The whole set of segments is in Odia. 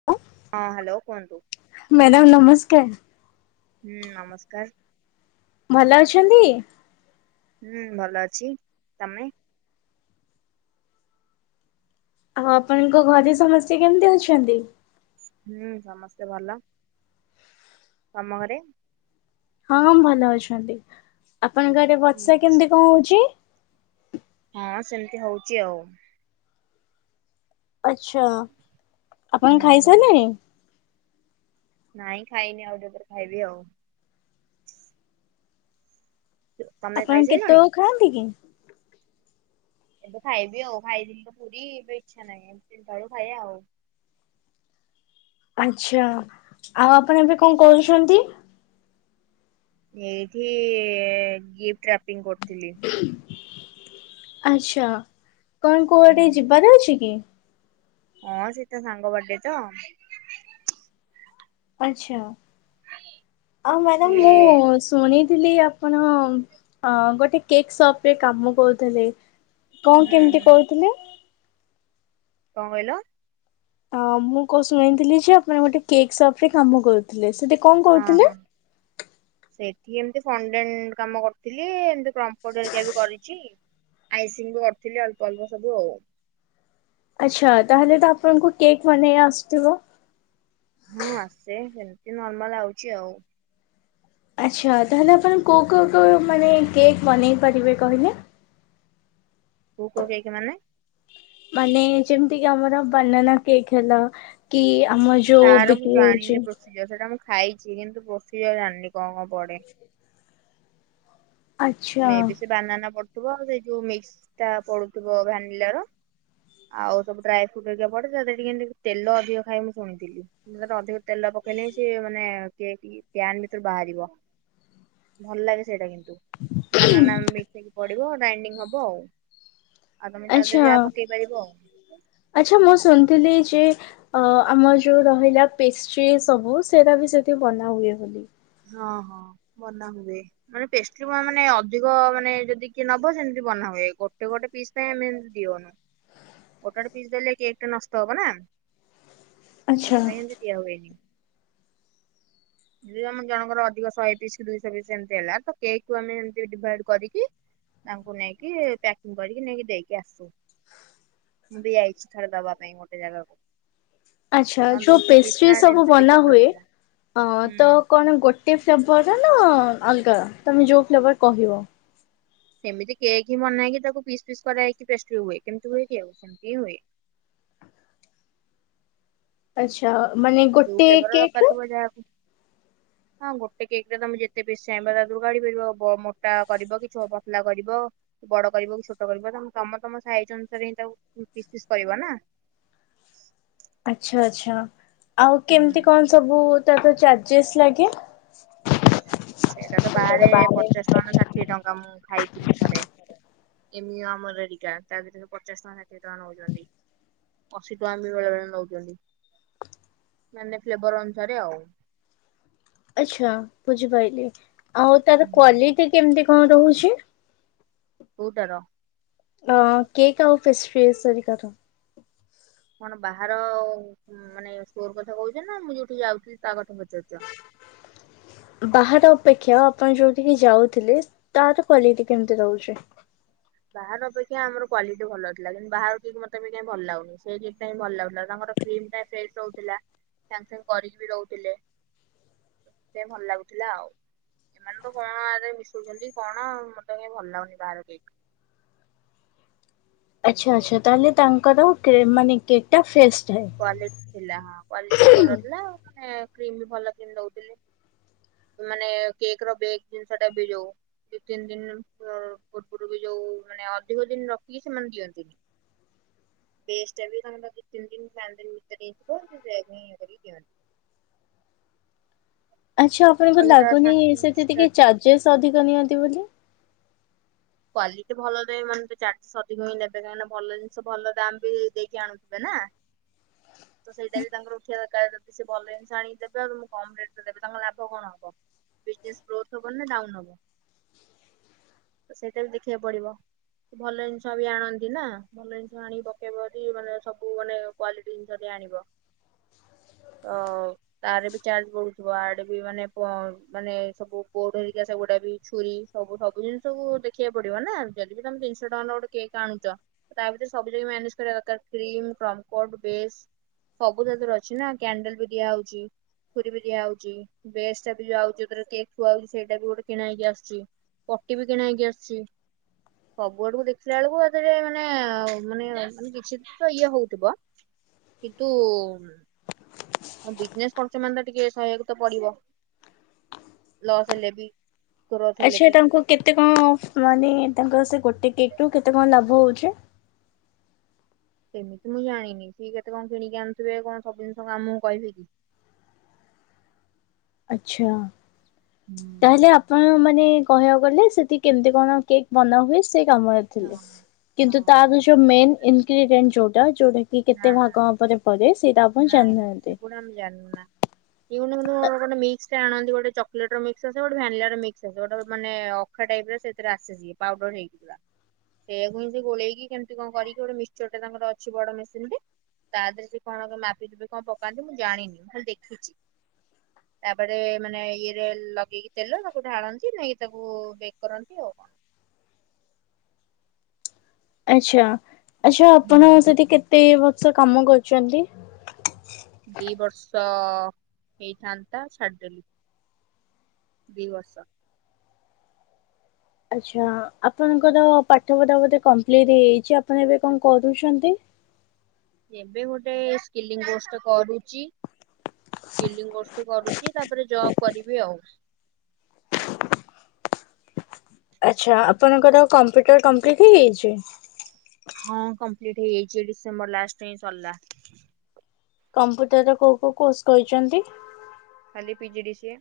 [unintelligible] ହଁ ହ୍ୟାଲୋ କୁହନ୍ତୁ? ମ୍ୟାଡ଼ାମ ନମସ୍କାର। ହୁଁ ନମସ୍କାର। ଭଲ ଅଛନ୍ତି? ହୁଁ ଭଲ ଅଛି, ତମେ? ଆଉ ଆପଣଙ୍କ ଘରେ ସମସ୍ତେ କେମିତି ଅଛନ୍ତି? ହୁଁ ସମସ୍ତେ ଭଲ। ତମ ଘରେ? ହଁ ଭଲ ଅଛନ୍ତି, ଆପଣଙ୍କ ଆଡେ ବର୍ଷା କେମିତି କଣ ହଉଛି? ହଁ ସେମିତି ହଉଛି ଆଉ। ଆଛା ଆପଣ ହୁଁ। ଖାଇ ସାଇଲେଣି? ନାଇଁ ଖାଇନି ଆଉ ଟିକେ ପରେ ଖାଇବି ଆଉ। ତମେ ଆପଣ ଖାଇସାରିଲଣି? କେତେବେଳକୁ ଖାଆନ୍ତି କି? ଏବେ ଖାଇବି ଆଉ ଖାଇଥିଲି ତ ପୁରୀ ଏବେ ଇଚ୍ଛା ନାହିଁ ତିନିଟା ବେଳକୁ ଖାଇବା ଆଉ। ଆଚ୍ଛା, ଆଉ ଆପଣ ଏବେ କଣ କରୁଛନ୍ତି? ଏଇଠି ଏ ଗିଫ୍ଟ ରାପିଙ୍ଗ କରୁଥିଲି। ଆଛା କଣ କୁଆଡେ ଯିବାର ଅଛି କି? ହଁ ସେ ତା ସାଙ୍ଗ ବର୍ଥଡେ ତ। ଆଛା, ଆଉ ସିଏ ମ୍ୟାଡ଼ାମ ମୁଁ ଶୁଣିଥିଲି ଆପଣ ଗୋଟେ କେକ୍ ସପ ରେ କାମ କରୁଥିଲେ? କଣ ହୁଁ କେମିତି ହୁଁ କହୁଥିଲେ? କଣ କହିଲ? ଅ ମୁଁ କ ଶୁଣଣିଥିଲି ଯେ ଆପଣ ଗୋଟେ କେକ୍ ସପ ରେ କାମ କରୁଥିଲେ? ସେ ହଁ ହଁ ସେଠି ଏମତି ଫଣ୍ଡେ କାମ କରିଥିଲି। ଏମତି ପ୍ରମ୍ପଡ ହେରିକା ବି କରିଛି ଆଇସିଂ ବି କରିଥିଲି ଅଳ୍ପ ଅଳ୍ପ ସବୁ ଆଉ। ଆଚ୍ଛା ତାହେଲେ ତ ଆପଣଙ୍କୁ କେକ୍ ବନେଇ ଆସୁଥିବ? ହଁ ଆସେ ସେମିତି ନର୍ମାଲ ଆଉଛି ଆଉ। ଆଚ୍ଛା ତାହେଲେ ଆପଣ କୋଉ କୋଉ କୋଉ ମାନେ କେକ୍ ବନେଇ ପାରିବେ କହିଲେ? ପୁ କ କେକ ମାନେ? ମାନେ ଯେମିତିକି ଆମର ବାନାନା କେକ୍ ହେଲା। କି ଆମ ଯୋଉ ତାର ମୁଁ ବିକ୍ରି ଜାଣିନି ହଉଛି। ସେଟା ମୁଁ ଖାଇଛି କିନ୍ତୁ ପ୍ରୋଷିଯର ଜାଣିନି କଣ କଣ ପଡେ? ଆଚ୍ଛା। ମେ ବି ସେ ବାନାନା ପଡ଼ୁଥିବ ଆଉ ସେଇ ଯୋଉ ମିକ୍ସଟା ପଡ଼ୁଥିବ ଭାନିଲାର। ଆଉ ସବୁ ଡ୍ରାଇ ଫ୍ରୁଟ୍ ହେରୀକା ପଡେ ସେଥି ଟିକି କେମିତି ତେଲ ଅଧିକ ଖାଏ ମୁଁ ଶୁଣିଥିଲି। ଅଧିକ ତେଲ ପକେଇଲେ ସେ ମାନେ କେକ ପ୍ୟାନ ଭିତରୁ ବାହାରିବ। ଭଲ ଲାଗେ ସେଇଟା କିନ୍ତୁ ବାନାନା ମିକସ ହେଇକି ପଡିବ ଡ଼ାଇଣ୍ଡିଙ୍ଗ ହବ ଆଉ। ଆଉ ତମେ ତା ଦେହରେ ଯାହା ପକେଇ ପାରିବ ଆଉ। ଆଛା ମୁଁ ଶୁଣିଥିଲି ଯେ ଅ ଆମର ଯୋଉ ରହିଲା ପେଷ୍ଟ୍ରି ସବୁ ସେଟା ବି ସେଠି ବନା ହୁଏ ବୋଲି। ହଁ ହଁ ବନା ହୁଏ। ମାନେ ପେଷ୍ଟ୍ରି ମାନେ ଅଧିକ ମାନେ ଯଦି କିଏ ନବ ସେମିତି ବନା ହୁଏ ଗୋଟେ ଗୋଟେ ପିସ୍ ପାଇଁ ଆମେ ଏମତି ଦିଅନି। ଗୋଟେ ଗୋଟେ ପିସ୍ ଦେଲେ କେକ ଟା ନଷ୍ଟ ହବ ନା। ଆଚ୍ଛା ସେଥିପାଇଁ ଏମିତି ଦିଆ ହୁଏନି। ଯଦି ଆମ ଜଣଙ୍କର ଅଧିକ ଶହେ ପିସ୍ ଦୁଇଶହ ପିସ୍ ଏମିତି ହେଲା ତ କେକ୍ କୁ ଆମେ ଏମତି ଡିଭାଇଡ କରିକି ତାଙ୍କୁ ନେଇକି ପ୍ୟାକିଂ କରିକି ନେଇକି ଦେଇକି ଆସୁ। ମୁଁ ବି ଆଇଛି ଥରେ ଦବା ପାଇଁ ଗୋଟେ ଜାଗାକୁ। ଆଚ୍ଛା ହଁ ଯୋଉ ଦୁଇଶହ ପିସ୍ ପେଷ୍ଟ୍ରି ନା ସବୁ ତିନିଶହ ପିସ୍ ବନା ଅର୍ଡର ହୁଏ ଥିଲା ଅଁ ତ ହୁଁ କଣ ଗୋଟେ ଫ୍ଲେଭର ନା ଅଲଗା ତମେ ଯୋଉ ଫ୍ଲେବର କହିବ କେମିତି କେକ୍ ହିଁ ବନା ହେକି ତାକୁ ପିସ୍ ପିସ୍ କରାଇକି ପେଷ୍ଟ୍ରି ହଏ କେମତି ହୁଏ କି ଏମତି ହିଁ ହୁଏ। ଆଚ୍ଛା ମାନେ ଯଉ ଗୋଟେ ଫ୍ଳେବର କେକ୍ ରେ ପାଟିବ ଯାଆକୁ। ହଁ ଗୋଟେ କେକ୍ ରେ ତମେ ଯେତେ ପିସ ଚାଇଁବା ତା ଦୁରୁ କାଢି ପାରିବ ମୋଟା କରିବ କି ଛଅଆ ପତଲା କରିବ। ବଡ କରିବ କି ଛୋଟ କରିବ ତା ତମ ତମ ସାଇଜ୍ ଅନୁସାରେ ହିଁ ତାକୁପିସ୍‌ ପିସ୍‌ କରିବ ନା। ଆଚ୍ଛା ଆଚ୍ଛା ଆଉ ହୁଁ କେମିତି କଣ ସବୁ ତାର ଚାର୍ଜେସ୍ ଲାଗେ ସେଇଟା ତ ବାହାରେ ପଚାଶ ଟଙ୍କା ନା ଷାଠିଏ ଟଙ୍କା ମୁଁ ଖାଇଥିଲି ଥରେ। ଏମି ଆମରରେରିକା ତା ଭିତରୁ ପଚାଶ ଟଙ୍କା ଷାଠିଏ ଟଙ୍କା ନଉଛନ୍ତି। ଅଶୀ ଟଙ୍କା ବି ବେଳେ ବେଳେ ନଉଛନ୍ତି ମାନେ ଫ୍ଲେବର ଅନୁସାରେ ଆଉ ଆଚ୍ଛା ବୁଝିପାଇଲି ଆଉ ତାର କ୍ଵାଲିଟି କେମିତି କଣ ରହୁଛି। କୋଉ ଟାର ଅ କେକ୍ ଆଉ ପେସ୍ପପ୍ରିସ୍ ହେରିକାର କଣ ବାହାର ମାନେ ସୋର କଥା କହୁଛ ନା ମୁଁ ଯୋଉଠି ଯାଉଥିଲି ତା କଥା ପଚାରୁଚ଼? ବାହାର ଅପେକ୍ଷା ଆପଣ ଯୋଉଠିକି ଯାଉଥିଲେ ତାର କ୍ଵାଲିଟି କେମତି ରହୁଚି। ବାହାର ଅପେକ୍ଷା ଆମର କ୍ୱଵାଲିଟି ଭଲ ଥିଲା କିନ୍ତୁ ବାହାର କେକ୍ ମତେ ଏମିତି କାଇଁ ଭଲ ଲାଗୁନି ସେ କେକ୍ ଟା ଭଲ ଲାଗୁଥିଲା ତାଙ୍କର କ୍ରିମ୍ଟା ସେଲ୍‌ସ୍ ରହୁଥିଲା ସାଙ୍ଗେ ସାଙ୍ଗେ କରିକି ବି ରହୁଥିଲେ। ସେ ଭଲ ଲାଗୁଥିଲା ଆଉ ଏମାନେ ଟୁ କଣ ଆରେ ମିଶଉଚ଼ନ୍ତି କଣ ମତେ କାହିଁ ଭଲ ଲାଗୁନି ବାହାର କେକ୍। ଆଚ୍ଛା ଆଚ୍ଛା ତାହେଲେ ତାଙ୍କର କେ ମାନେ କେକ୍ ଟା ଫ୍ରେଷ୍ଟରେ। କ୍ୱଵାଟି ଥିଲା ହଁ କ୍ୱାଲିଟି ଭଲ ଥିଲା ମାନେ କ୍ରିମ ବି ଭଲ କି ନଉଥିଲେ। ମାନେ କେକ୍ ର ବେକ୍ ଜିନିଷ ଟା ବି ଯୋଉ ଦି ତିନି ଦିନ ପୂର୍ବରୁ ବି ଯୋଉ ମାନେ ଅଧିକ ଦିନ ରଖିକି ସେମାନେ ଦିଅନ୍ତି। ବେଷ୍ଟ ଟା ବି ତାଙ୍କର ଦି ତିନିଦିନ ଚାରିଦିନ, ଭିତରେ ହେଇଥିବ ସେ ବ ଇଏ କରି ଦିଅନ୍ତି। ଆଚ୍ଛା ଆପଣଙ୍କୁ ଆଉ ଏଇଟା ଲାଗୁନି ସାଙ୍ଗେ ସାଙ୍ଗେ ସେଠି ଟିକେ ଇନଷ୍ଟାଣ୍ଟ ଚାର୍ଜେସ୍ ଅଧିକ ନିଅନ୍ତି ବୋଲି। କ୍ୱଵାଲିଟି ଭଲ ଦେହ ମାନେ ତ ଚାରିଶହ ଅଧିକ ହିଁ ନେବେ କାହିଁକିନା ଭଲ ଜିନିଷ ଭଲ ଦାାମ ବି ଦେଇକି ଆଣୁଥିବେ ନା। ତ ସେଇଟା ବି ତାଙ୍କର ଉଝିବା ଦରକାର ଯଦି ସେ ଭଲ ଜିନିଷ ଆଣିଦେବେ ଆଉ ମୁଁ କମ୍ ରେଟ ରେ ଦେବି ତାଙ୍କର ଲାଭ କଣ ହବ। ବିଜ୍‌ନେସ୍ ଗ୍ରୋଥ ହଵନା ଡାଉନ୍ ହବ ତ ସେଇଟା ବି ଦେଖିବାକୁ ପଡ଼ିବ। ଭଲ ଜିନିଷ ବି ଆଣନ୍ତି ନା ଭଲ ଜିନିଷ ଆଣିକି ପକେଇବ ଯଦି ମାନେ ସବୁ ମାନେ କ୍ୱାଲିଟୀ ଯଦି ଆଣିବ ତ ତାର ବି ଚାର୍ଜ ବଢୁଥିବ ଆଡେ ବି ମାନେ ପ ମାନେ ସବୁ ବୋଡ଼ ହେରିକି ସେଗୁଡା ବି ଛୁରୀ ସବୁ ସବୁ ଜିନିଷୁକ ଦେଖିବାକୁ ପଡ଼ିବ ନା ଯଦି ବି ତମେ ତିନିଶ ଟଙ୍କାର ଗୋଟେ କେକ୍ ଆଣୁଚ ତା ଭିତରେ ସବୁ ଜଦି ମ୍ୟାନେଜ କରିବା ଦରକାର୍ କ୍ରିମ, କମ୍ପଟ, ବେଶ୍ ସବୁ ଜାତିର ଅଛି ନା କ୍ୟାଣ୍ଡେଲ ବି ଦିଆ ହଉଚି। ଛୁରୀ ବି ଦିଆ ହଉଚି ବେଶ୍ ଟା ବି ଯାଉଚି ଯୋଉଥିରେ କେକ୍ ଥୁଆ ହଉଚି ସେଇଟା ବି ଗୋଟେ କିଣା ହେଇକି ଆସୁଚି। ପଟି ବି କିଣା ହେଇକି ଆସିଚି। ସବୁ ଆଡ଼କୁ ଦେଖିଲା ବେଳକୁ ଆଦରେ ମାନେ ମାନେ ମାନେ କିଛି ତ ଇଏ ହଉଥିବ। କିନ୍ତୁ ଆଉ ବିଜନେସ୍ କରୁଚେ ମାନେ ତ ଟିକେ ସହିବାକୁ ତ ପଡ଼ିବ ଲସ୍ ହେଲେ ବି। ଗ୍ରୋଥ ହେଲେ ଆଚ୍ଛା ବି ତାଙ୍କୁ କେତେ କଣ ମାନେ ତାଙ୍କର ସେ ଗୋଟେ କେକ୍ ରୁ କେତେ କଣ ଲାଭ ହଉଚି। ସେମିତି ମୁଁ ଜାଣିନି ସିଏ କେତେ କଣ କିଣିକି ଆଣୁଥିବେ କଣ ସବୁି ଜିନିଷ ଆମକୁ କହିବେକି। ଆଚ୍ଛା। ହୁଁ। ତାହେଲେ ଆପଣ ମାନେ କହିବାକୁ ଗଲେ ସେଠି କେମିତି କଣ କେକ୍ ବନାହୁଏ ସେ କାମ ହଁ ଥିଲେ ହଁ କିନ୍ତୁ ତାର ଯୋଉ ମେନ୍ ଇନଗ୍ରିଡିଏଣ୍ଟ ଯୋଉଟା ଯୋଉଟା କି ନା କେତେ ନା ଭାଗ ହବ ଦେ ପରେ ସେଇଟା ଆପ ନାଇଁ ସେଗୁଡ଼ା ମୁଁ ଜାଣିନି ନାଁ। ଇଏ କଣ ଗୋଟେ ମିକ୍ସି ଆଣନ୍ତି ଗୋଟେ ଚକୋଲେଟ୍ ର ମିକ୍ସ ଆସେ ଗୋଟେ ଭୟାନଲାର ମିକ୍ସି ଆସେ ଗୋଟେ ମାନେ ସୁଖା ଟାଇପ୍ ର ସେଇଥିରେ ଆସେ ସିଏ ପାଉଡର ହେଇକି ପୁରା। ସେଇଆକୁ ହିଁ ସେ ଗୋଳେଇକି କେମିତି କଣ କରିକି ଗୋଟେ ମିକ୍ସର ଟେ ତାଙ୍କର ଅଛି ବଡ଼ ମେସିନ୍ ଟେ ତା ଦେହରେ ସେ କଣ ଗ ମାପିଜୁପିକି କଣ ପକାନ୍ତି ମୁଁ ଜାଣିନି ମୁଁ ଖାଲି ଦେଖିଚି। [inaudible] ତାପରେ ମାନେ ଇଏରେ ଲଗେଇକି ତେଲ ତାକୁ ଢାଳନ୍ତି ନେଇକି ତାକୁ କେକ୍ କରନ୍ତି ଆଉ କଣ। ଆଚ୍ଛା ଆଚ୍ଛା ହୁଁ। ଆପଣ ସେଠି କେତେ ବର୍ଷ କାମ କରିଛନ୍ତି। ଦି ବର୍ଷ ହେଇଥାନ୍ତା ଛାଡ଼ିଦେଲି। ଦି ବର୍ଷ। ଆଚ୍ଛା ଆପଣଙ୍କର ପାଠ ପଢ଼ା ବୋଧେ କମ୍ପ୍ଲିଟ୍ ହେଇଯାଇଛି ଆପଣ ଏବେ କଣ କରୁଛନ୍ତି। ଏବେ ଗୋଟେ ସ୍କିଲିଙ୍ଗ କୋଷ୍ଟେ ଟେ କରୁଚି ଫିଲିଙ୍ଗ କୋଷ୍ଟେ କରୁଚି ତାପରେ ଜବ୍ କରିବି ଆଉ। ଆଚ୍ଛା ଆପଣଙ୍କର କମ୍ପ୍ୟୁଟର କମ୍ପିଲ୍ଟ ହେଇଯାଇଛି। ହଁ କମ୍ପିଲ୍ଟ ହେଇଯାଇଛି ଡିସେମ୍ବର ଲାଷ୍ଟେ ଏଇ ସରିଲା। କମ୍ପୁଟର ର କୋଉ କୋଉ କୋର୍ସ କରିଚନ୍ତି। ଖାଲି ପି ଜି ଡ଼ି ସିଏ।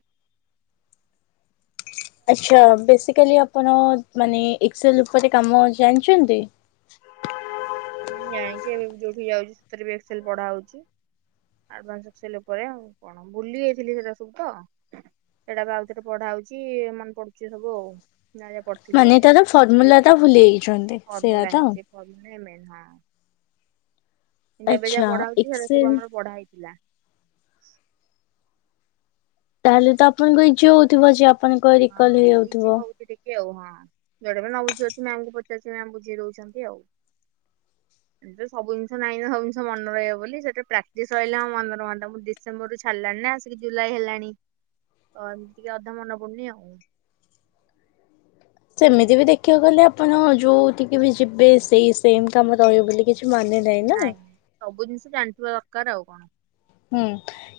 ଆଛା ବେସିକାଲି ଆପଣ ମାନେ ଏକସେଲ ଉପରେ କାମ ଜାଣିଚନ୍ତି। ହୁଁ ଜାଣିଛି ଏବେ ମୁ ଯୋଉଠିକି ଯାଉଛି ସେଥିରେବି ଏକସେଲ ପଢା ହଉଛି। ଆଡଭାନ୍ ସେ ସେଲୋପରେ ଆଉ କଣ ଭୁଲି ଯାଇଥିଲି ସେରା ସବୁ ତ ଏଇଟା ପା ଆଉଥରେ ପଢା ହଉଚି ମନେ ପଡ଼ୁଚି ସବୁ ଆଉ ଯାହା ଯାହା ପଡ଼ି ମାନେ ତାର ଫର୍ମୁଲା ଟା ଭୁଲି ଯାଇଛନ୍ତି ସେଇଆ ତ। କର୍ମେମେ [unintelligible] ହଁ। କିନ୍ତୁ ଏବେ ଯାହା ଆଚ୍ଛା ପଢା ହଉଚି ସେଇରା ସବୁ ଏକ୍ସେଲ ଆମର ପଢା ହେଇଥିଲା। ତାହେଲେ ତ ଆପଣଙ୍କ ଇଯି ହଉଥିବ ଯେ ଆପ ହଁ ଇଜି ହୋଇଥିଲେ ଆଉ ହଁ ଯୋଉଟା ନ ବୁଝି ପାରୁଚି ମ୍ୟାାମଙ୍କୁ ପଚାରୁଚି ମ୍ୟାମ ବୁଝେଇ ଦଉଛନ୍ତି ଆଉ। [inaudible] ଏଟାରେ ସବୁ ଜିନିଷା ନାଇଁନା ସବୁ ଜିନିଷ ମନେ ରହିବ ବୋଲି ସେଟା ପ୍ରାଟିସ୍‌ ରହିଲେ ହଁ ମନ ରୁହନ୍ତା ମୁ ଡି ଡିସେମ୍ବରରୁୁ ଛାଡିଲାଣି ନା ଆସିକି ଜୁଲାଇ ହେଲାଣି ତ ଏମିତି ଅଧା ମନେ ପଡ଼ୁନି। ଆଉ ସେମିତି ବି ଦେଖିବାକୁ ଗଲେ ଆପଣ ଯଉଠିକି ବି ଯିବେ ସେଇ ସେମ୍ କାମ ରହିବ ବୋଲି କିଛି ମାନେ ନାହିଁ ନା। ନାଇଁ ସବୁ ଜିନିଷ ଜାଣିଥିବା ଦରକାର ଆଉ କଣ। ହୁଁ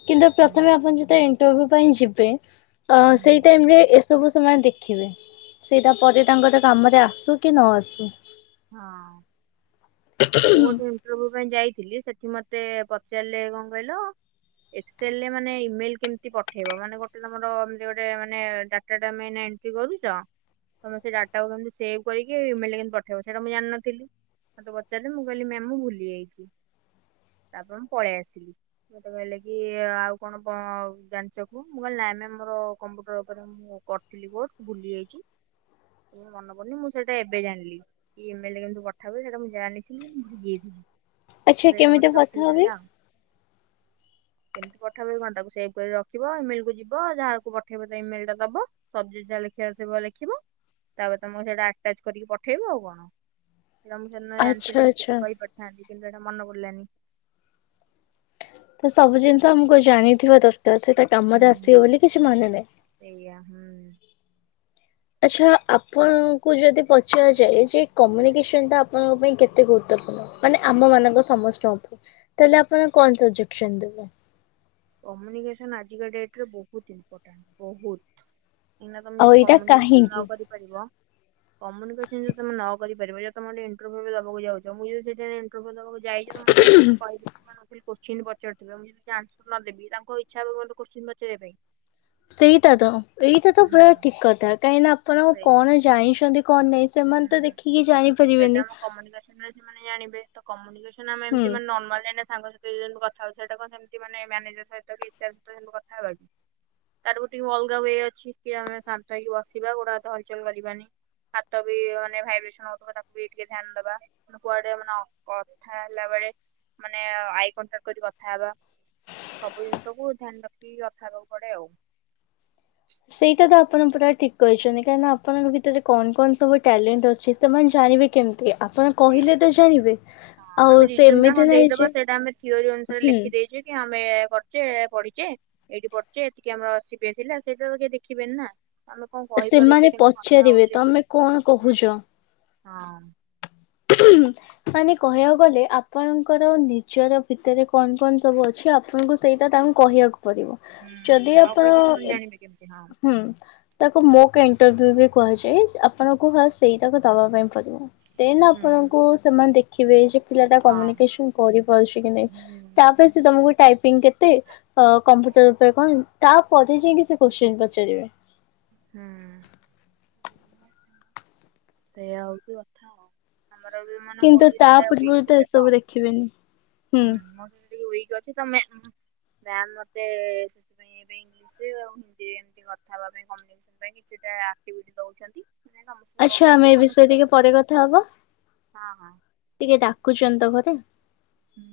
କିନ୍ତୁ ହୁଁ ପ୍ରଥମେ ଆପଣ ଯେତେବେଳେ ଇଣ୍ଟରଭ୍ୟୁ ପାଇଁ ଯିବେ ଅ ହୁଁ। ସେଇ ଟାଇମ ରେ ଏସବୁ ସେମାନେ ଦେଖ ଦେଖିବେ ସେଇଟା ପରେ ତାଙ୍କର କାମରେ ଆସୁ କି ନ ଆସୁ ହଁ ମୋ ଠେଇଁ ପାଇଁ ଯାଇଥିଲି ସେଠି ମତେ ପଚାରିଲେ କଣ କହିଲ ଏକ୍ସଲ ରେ ମାନେ ଇମେଲ କେମିତି ପଠେଇବ ମାନେ ଗୋଟେତମର ଏମତି ଗୋଟେ ମାନେ ଡା ଡାଟା ମେନ ଏଣ୍ଟ୍ରି କରୁଚ ତମେ ସେ ଡାଟାକୁ କେମିତି ସେଭ୍ କରିକି ଇମେଲରେ କେମତି ପଠେ ସେଇଟା ମୁଁ ଜାଣିନଥିଲି ମତେ ପଚାରିଲେ ମୁଁ କହିଲି ମ୍ୟାମ ମୁ ଭୁଲି ଯାଇଛି। ତାପରେ ମୁଁ ପଳେଇ ଆସିଲି। ମୋତେ କହିଲେ କି ଆଉ କଣ କଁ ଜାଣିଛ କୁହ ମୁଁ କହିଲି ନାଇଁ ମ୍ୟାମ ମୋର କମ୍ପୁଟର ଉପରେ ମୁଁ କରିଥିଲି କୋର୍ସ ଭୁଲି ଯାଇଛି ଉଁ ମନେ ପଡୁନି ମୁଁ ସେଇଟା ଏବେ ଜାଣିଲି। ଇ ମେଲ ରେ କେମିତି ପଠା ହୁଏ ସେଇଟା ମୁଁ ଜାଣି ଥିଲି ଭୁଲି ଯାଇଚି। ଆଚ୍ଛା କେମିତି ପଥା ହୁଏ? କେମିତି ପଠା ହୁଏ କଣ ତାକୁ ସେଭ କରି ରଖିବ ଇମେଲ କୁ ଯିବ ଯାହାକୁ ପଠେଇବ ତା ଇମେଲ ଟା ଦବ। ସବଜେଟ ଯା ଲେଖିଆରେ ଥିବ ଲେଖିବ ତାପରେ ତମକୁ ସେଇଟା ଆଟାଚ କରିକି ପଠେଇବ ଆଉ କଣ ନା ମୁଁ ସେଦିନ ଆଚ୍ଛା ଆଣିଥିଲି ଆଚ୍ଛା। ସେତିକି କହିପାରିଥାନ୍ତି କିନ୍ତୁ ସେଇଟା ମନ ପଡିଲାନି। ତ ସବୁ ଜିନିଷ ଆମୁକୁ ଜାଣିଥିବା ଦରକାର ସେଇଟା କାମରେ ହୁଁ ଆସିବ ବୋଲି କିଛି ମାନେ ନାହିଁ। ସେଇଆ ହୁଁ। ଆଚ୍ଛା ଆପଣଙ୍କୁ ଯଦି ପଚାରାଯାଏ ଯେ କମୁନିକେସନ୍ ଟା ଆପଣଙ୍କ ପାଇଁ କେତେ ଗୁରୁତ୍ୱପୂର୍ଣ୍ଣ? ମାନେ ଆମ ମାନଙ୍କ ସମସ୍ତଙ୍କ ପାଇଁ ତାହେଲେ ଆପଣ କଣ ସଜେକ୍ସନ ଦେବେ? କମୁନିକେସନ ଆଜିକା ଡେଟରେ ବହୁତ ଇମ୍ପୋର୍ଟାଣ୍ଟ ବହୁତ୍ ଏଇନା ତମେ ଆଉ ଯଦି ଏଇଟା କମ୍ୟୁନିକେସନ ନ କାହିଁକି? କରିପାରିବ କମୁନିକେସନ ଯଦି ତମେ ନ କରିପାରିବ ଯଦି ତମେ ମାନେ ଇଣ୍ଟ୍ରଭୁ ଦେବାକୁ ଯାଉଛ ମୁଁ ଯଦି ସେଇ ଟାଇମ ରେ ଇଣ୍ଟ୍ରଭୁ ଦବାକୁ ଯାଇଛିିବ ମୁଁ ଯଠିକ କହି କୋଶ୍ଚି ପଚାରୁଥିବ ମୁଁ ଯଦି ଚାନ୍ [unintelligible] ନ ଦେବି ତାଙ୍କ ଇଚ୍ଛା ହେବ [unintelligible] କୋଶ୍ଚିନ ପଚାରିବା ପାଇଁ ସେଇଟା ତ ଏଇଟା ତ ହୁଁ ପୁରା ଠିକ କଥା କାହିଁ ନା ଆପଣ ସେଇ କଣ ଜାଣିଛନ୍ତି କଣ ନେଇଁ ସେମାନେ ତ ଦେଖିକି ଜାଣିପାରିବେନି। କମୁନି କେସନ ହେଇଚି ମାନେ ଜାଣିବେ ତ କମୁନି କେସନ ଆମେ ହୁଁ। ଏମତି ମାନେ ନର୍ମାଲରେ ସାଙ୍ଗ ସେ ଯେମିତି କଥା ହଉଛି ସେଇଟା କଣ ସେମିତି ମାନେ ମ୍ୟାନେଜର ସହିତ କି ତା ସହିତ ସେମିତ କଥା ହବା କି? ତାରବି ଟିମ୍ ଅଲଗା ୱେ ଅଛି କି ଆମେ ଶାନ୍ତ ହେଇକି ବସିବା ଗୋଡ ହାତ ହଲଚଲ କରିବାନି। ତ ବି ମାନେ ଭାଇବ୍ରେସନ ହଉଥିବ ତାକୁ ବି ଟିକେ ଧ୍ୟାନ ଦବା। ମାନେ କୁଆଡେ ମନ କଥା ହେଲା ବେଳେ ମାନେ ଆଇ କଣ୍ଟାଟ କରି କଥା ହେବା। ସବୁ ଜିନିଷକୁୁ ଧ୍ୟାନ ରଖି କଥା ହେବାକୁ ପଡେ ଆଉ ସେଇଟା ତ ଆପଣ ପୁରା ଟିକ୍ କହିଛନ୍ତି କାହିଁ ନା ଆପଣଙ୍କ ଭିତରେ କଣ କଣ ସବୁ ଟ୍ୟାଲେଣ୍ଟ ଅଛି ସେମାନେ ହୁଁ ଜାଣିବେ କେମତି ଆପଣ ସେଇଆ କହିଲେ ତ ଜାଣିବେ ହଁ ଆଉ ଆମେ ରିଜୁମ ଟା ହଁ ସେମିତି ନାହିଁ ଦେଇଦବା ଯେ ସେଇଟା ଆମେ ଥିଓରି ଅନୁସାରେ ହୁଁ ଲେଖି ଦେଇଚନ୍ତି ଆମେ କରିଚେ ପଢିଚେ ଏଇଠି ପଡୁଛେ ଏତିକି ଆମର ଆସିବେ ଥିଲା ସେଇଟା ତ କିଏ ଦେଖିବେନି ନା? ଆମେ କଣ ସେମାନେ କହିପାରୁଛେ କେମତି କଥା ପଚାରିବେ ହଉଛେ ତମେ କଣ କହୁଛ? ହଁ। [unintelligible] ମାନେ କହିଆକୁ ଗଲେ ଆପଣଙ୍କର ନିଜର ଭିତରେ କଣ କଣ ସବୁ ଅଛି ଆପ ଆପଣଙ୍କୁ ସେଇଟା ତାଙ୍କୁ କହିବାକୁ ପଡିବ ହୁଁ ଯଦି ନ ଆପଣ କହିଲେ ସେମାନେ ଜାଣିବେ କେମିତି ହଁ ହୁଁ ତାକୁ ମୋକା ଇଣ୍ଟରଭୁ ବି କୁହାଯାଏ ଆପଣଙ୍କୁ ଫାସ ସେଇଟାକୁ ଦବା ପାଇଁ ପଡିବ ଦେନ ହୁଁ ଆପଣଙ୍କୁ ସେମାନେ ଦେଖିବେ ଯେ ପିଲା ଟା ହଁ କମ୍ୟୁନିକେସନ କରିପାରୁଛି କି ନାଇଁ ହୁଁ ତା ସେ ତମକୁ ଟାଇପିଙ୍ଗ କେତେ ଅ କମ୍ପ୍ୟୁଟର ଉପରେ କଣ ତାପରେ ଯାଇକି ସେ କୋଶ୍ଚିନ ପଚାରିବେ। ହୁଁ। ସେଇଆ ହଉଛି କଥା ଆଉ। ଆମର ବି ମାନେ ମୋର କିନ୍ତୁ ଟିକେ ତା ସେଟା ପୂର୍ବରୁ ଓ୍ଵିକ ଥିଲା ତ ଏସବୁ ଦେଖିବେନି ହୁଁ। ହୁଁ ମୋର ସେ ଯଦି ଓ୍ଵିକ ଅଛି ତମେ ଉଁ ମ୍ୟାମ ମତେ ସେଥିପାଇଁ ଇଂଶି ଆଉ କିଏ ଏମତି କଥା ହବା ପାଇଁ କମ୍ୟୁନିକେସନ କିଛି ଟା ଆକ୍ତିଭିଟି ଦଉଚନ୍ତି। ସେ ସମସ୍ତଙ୍କୁ ଆଚ୍ଛା ଆମେ କହୁଚନ୍ତି ଏ ବିଷୟରେ ସମସ୍ତେ ଟିକେ ପରେ କଥା ହବା କରୁଛନ୍ତି ହଁ -ହଁ। ଟିକେ ଡାକୁଚନ୍ତି ତ ଘରେ। ହୁଁ।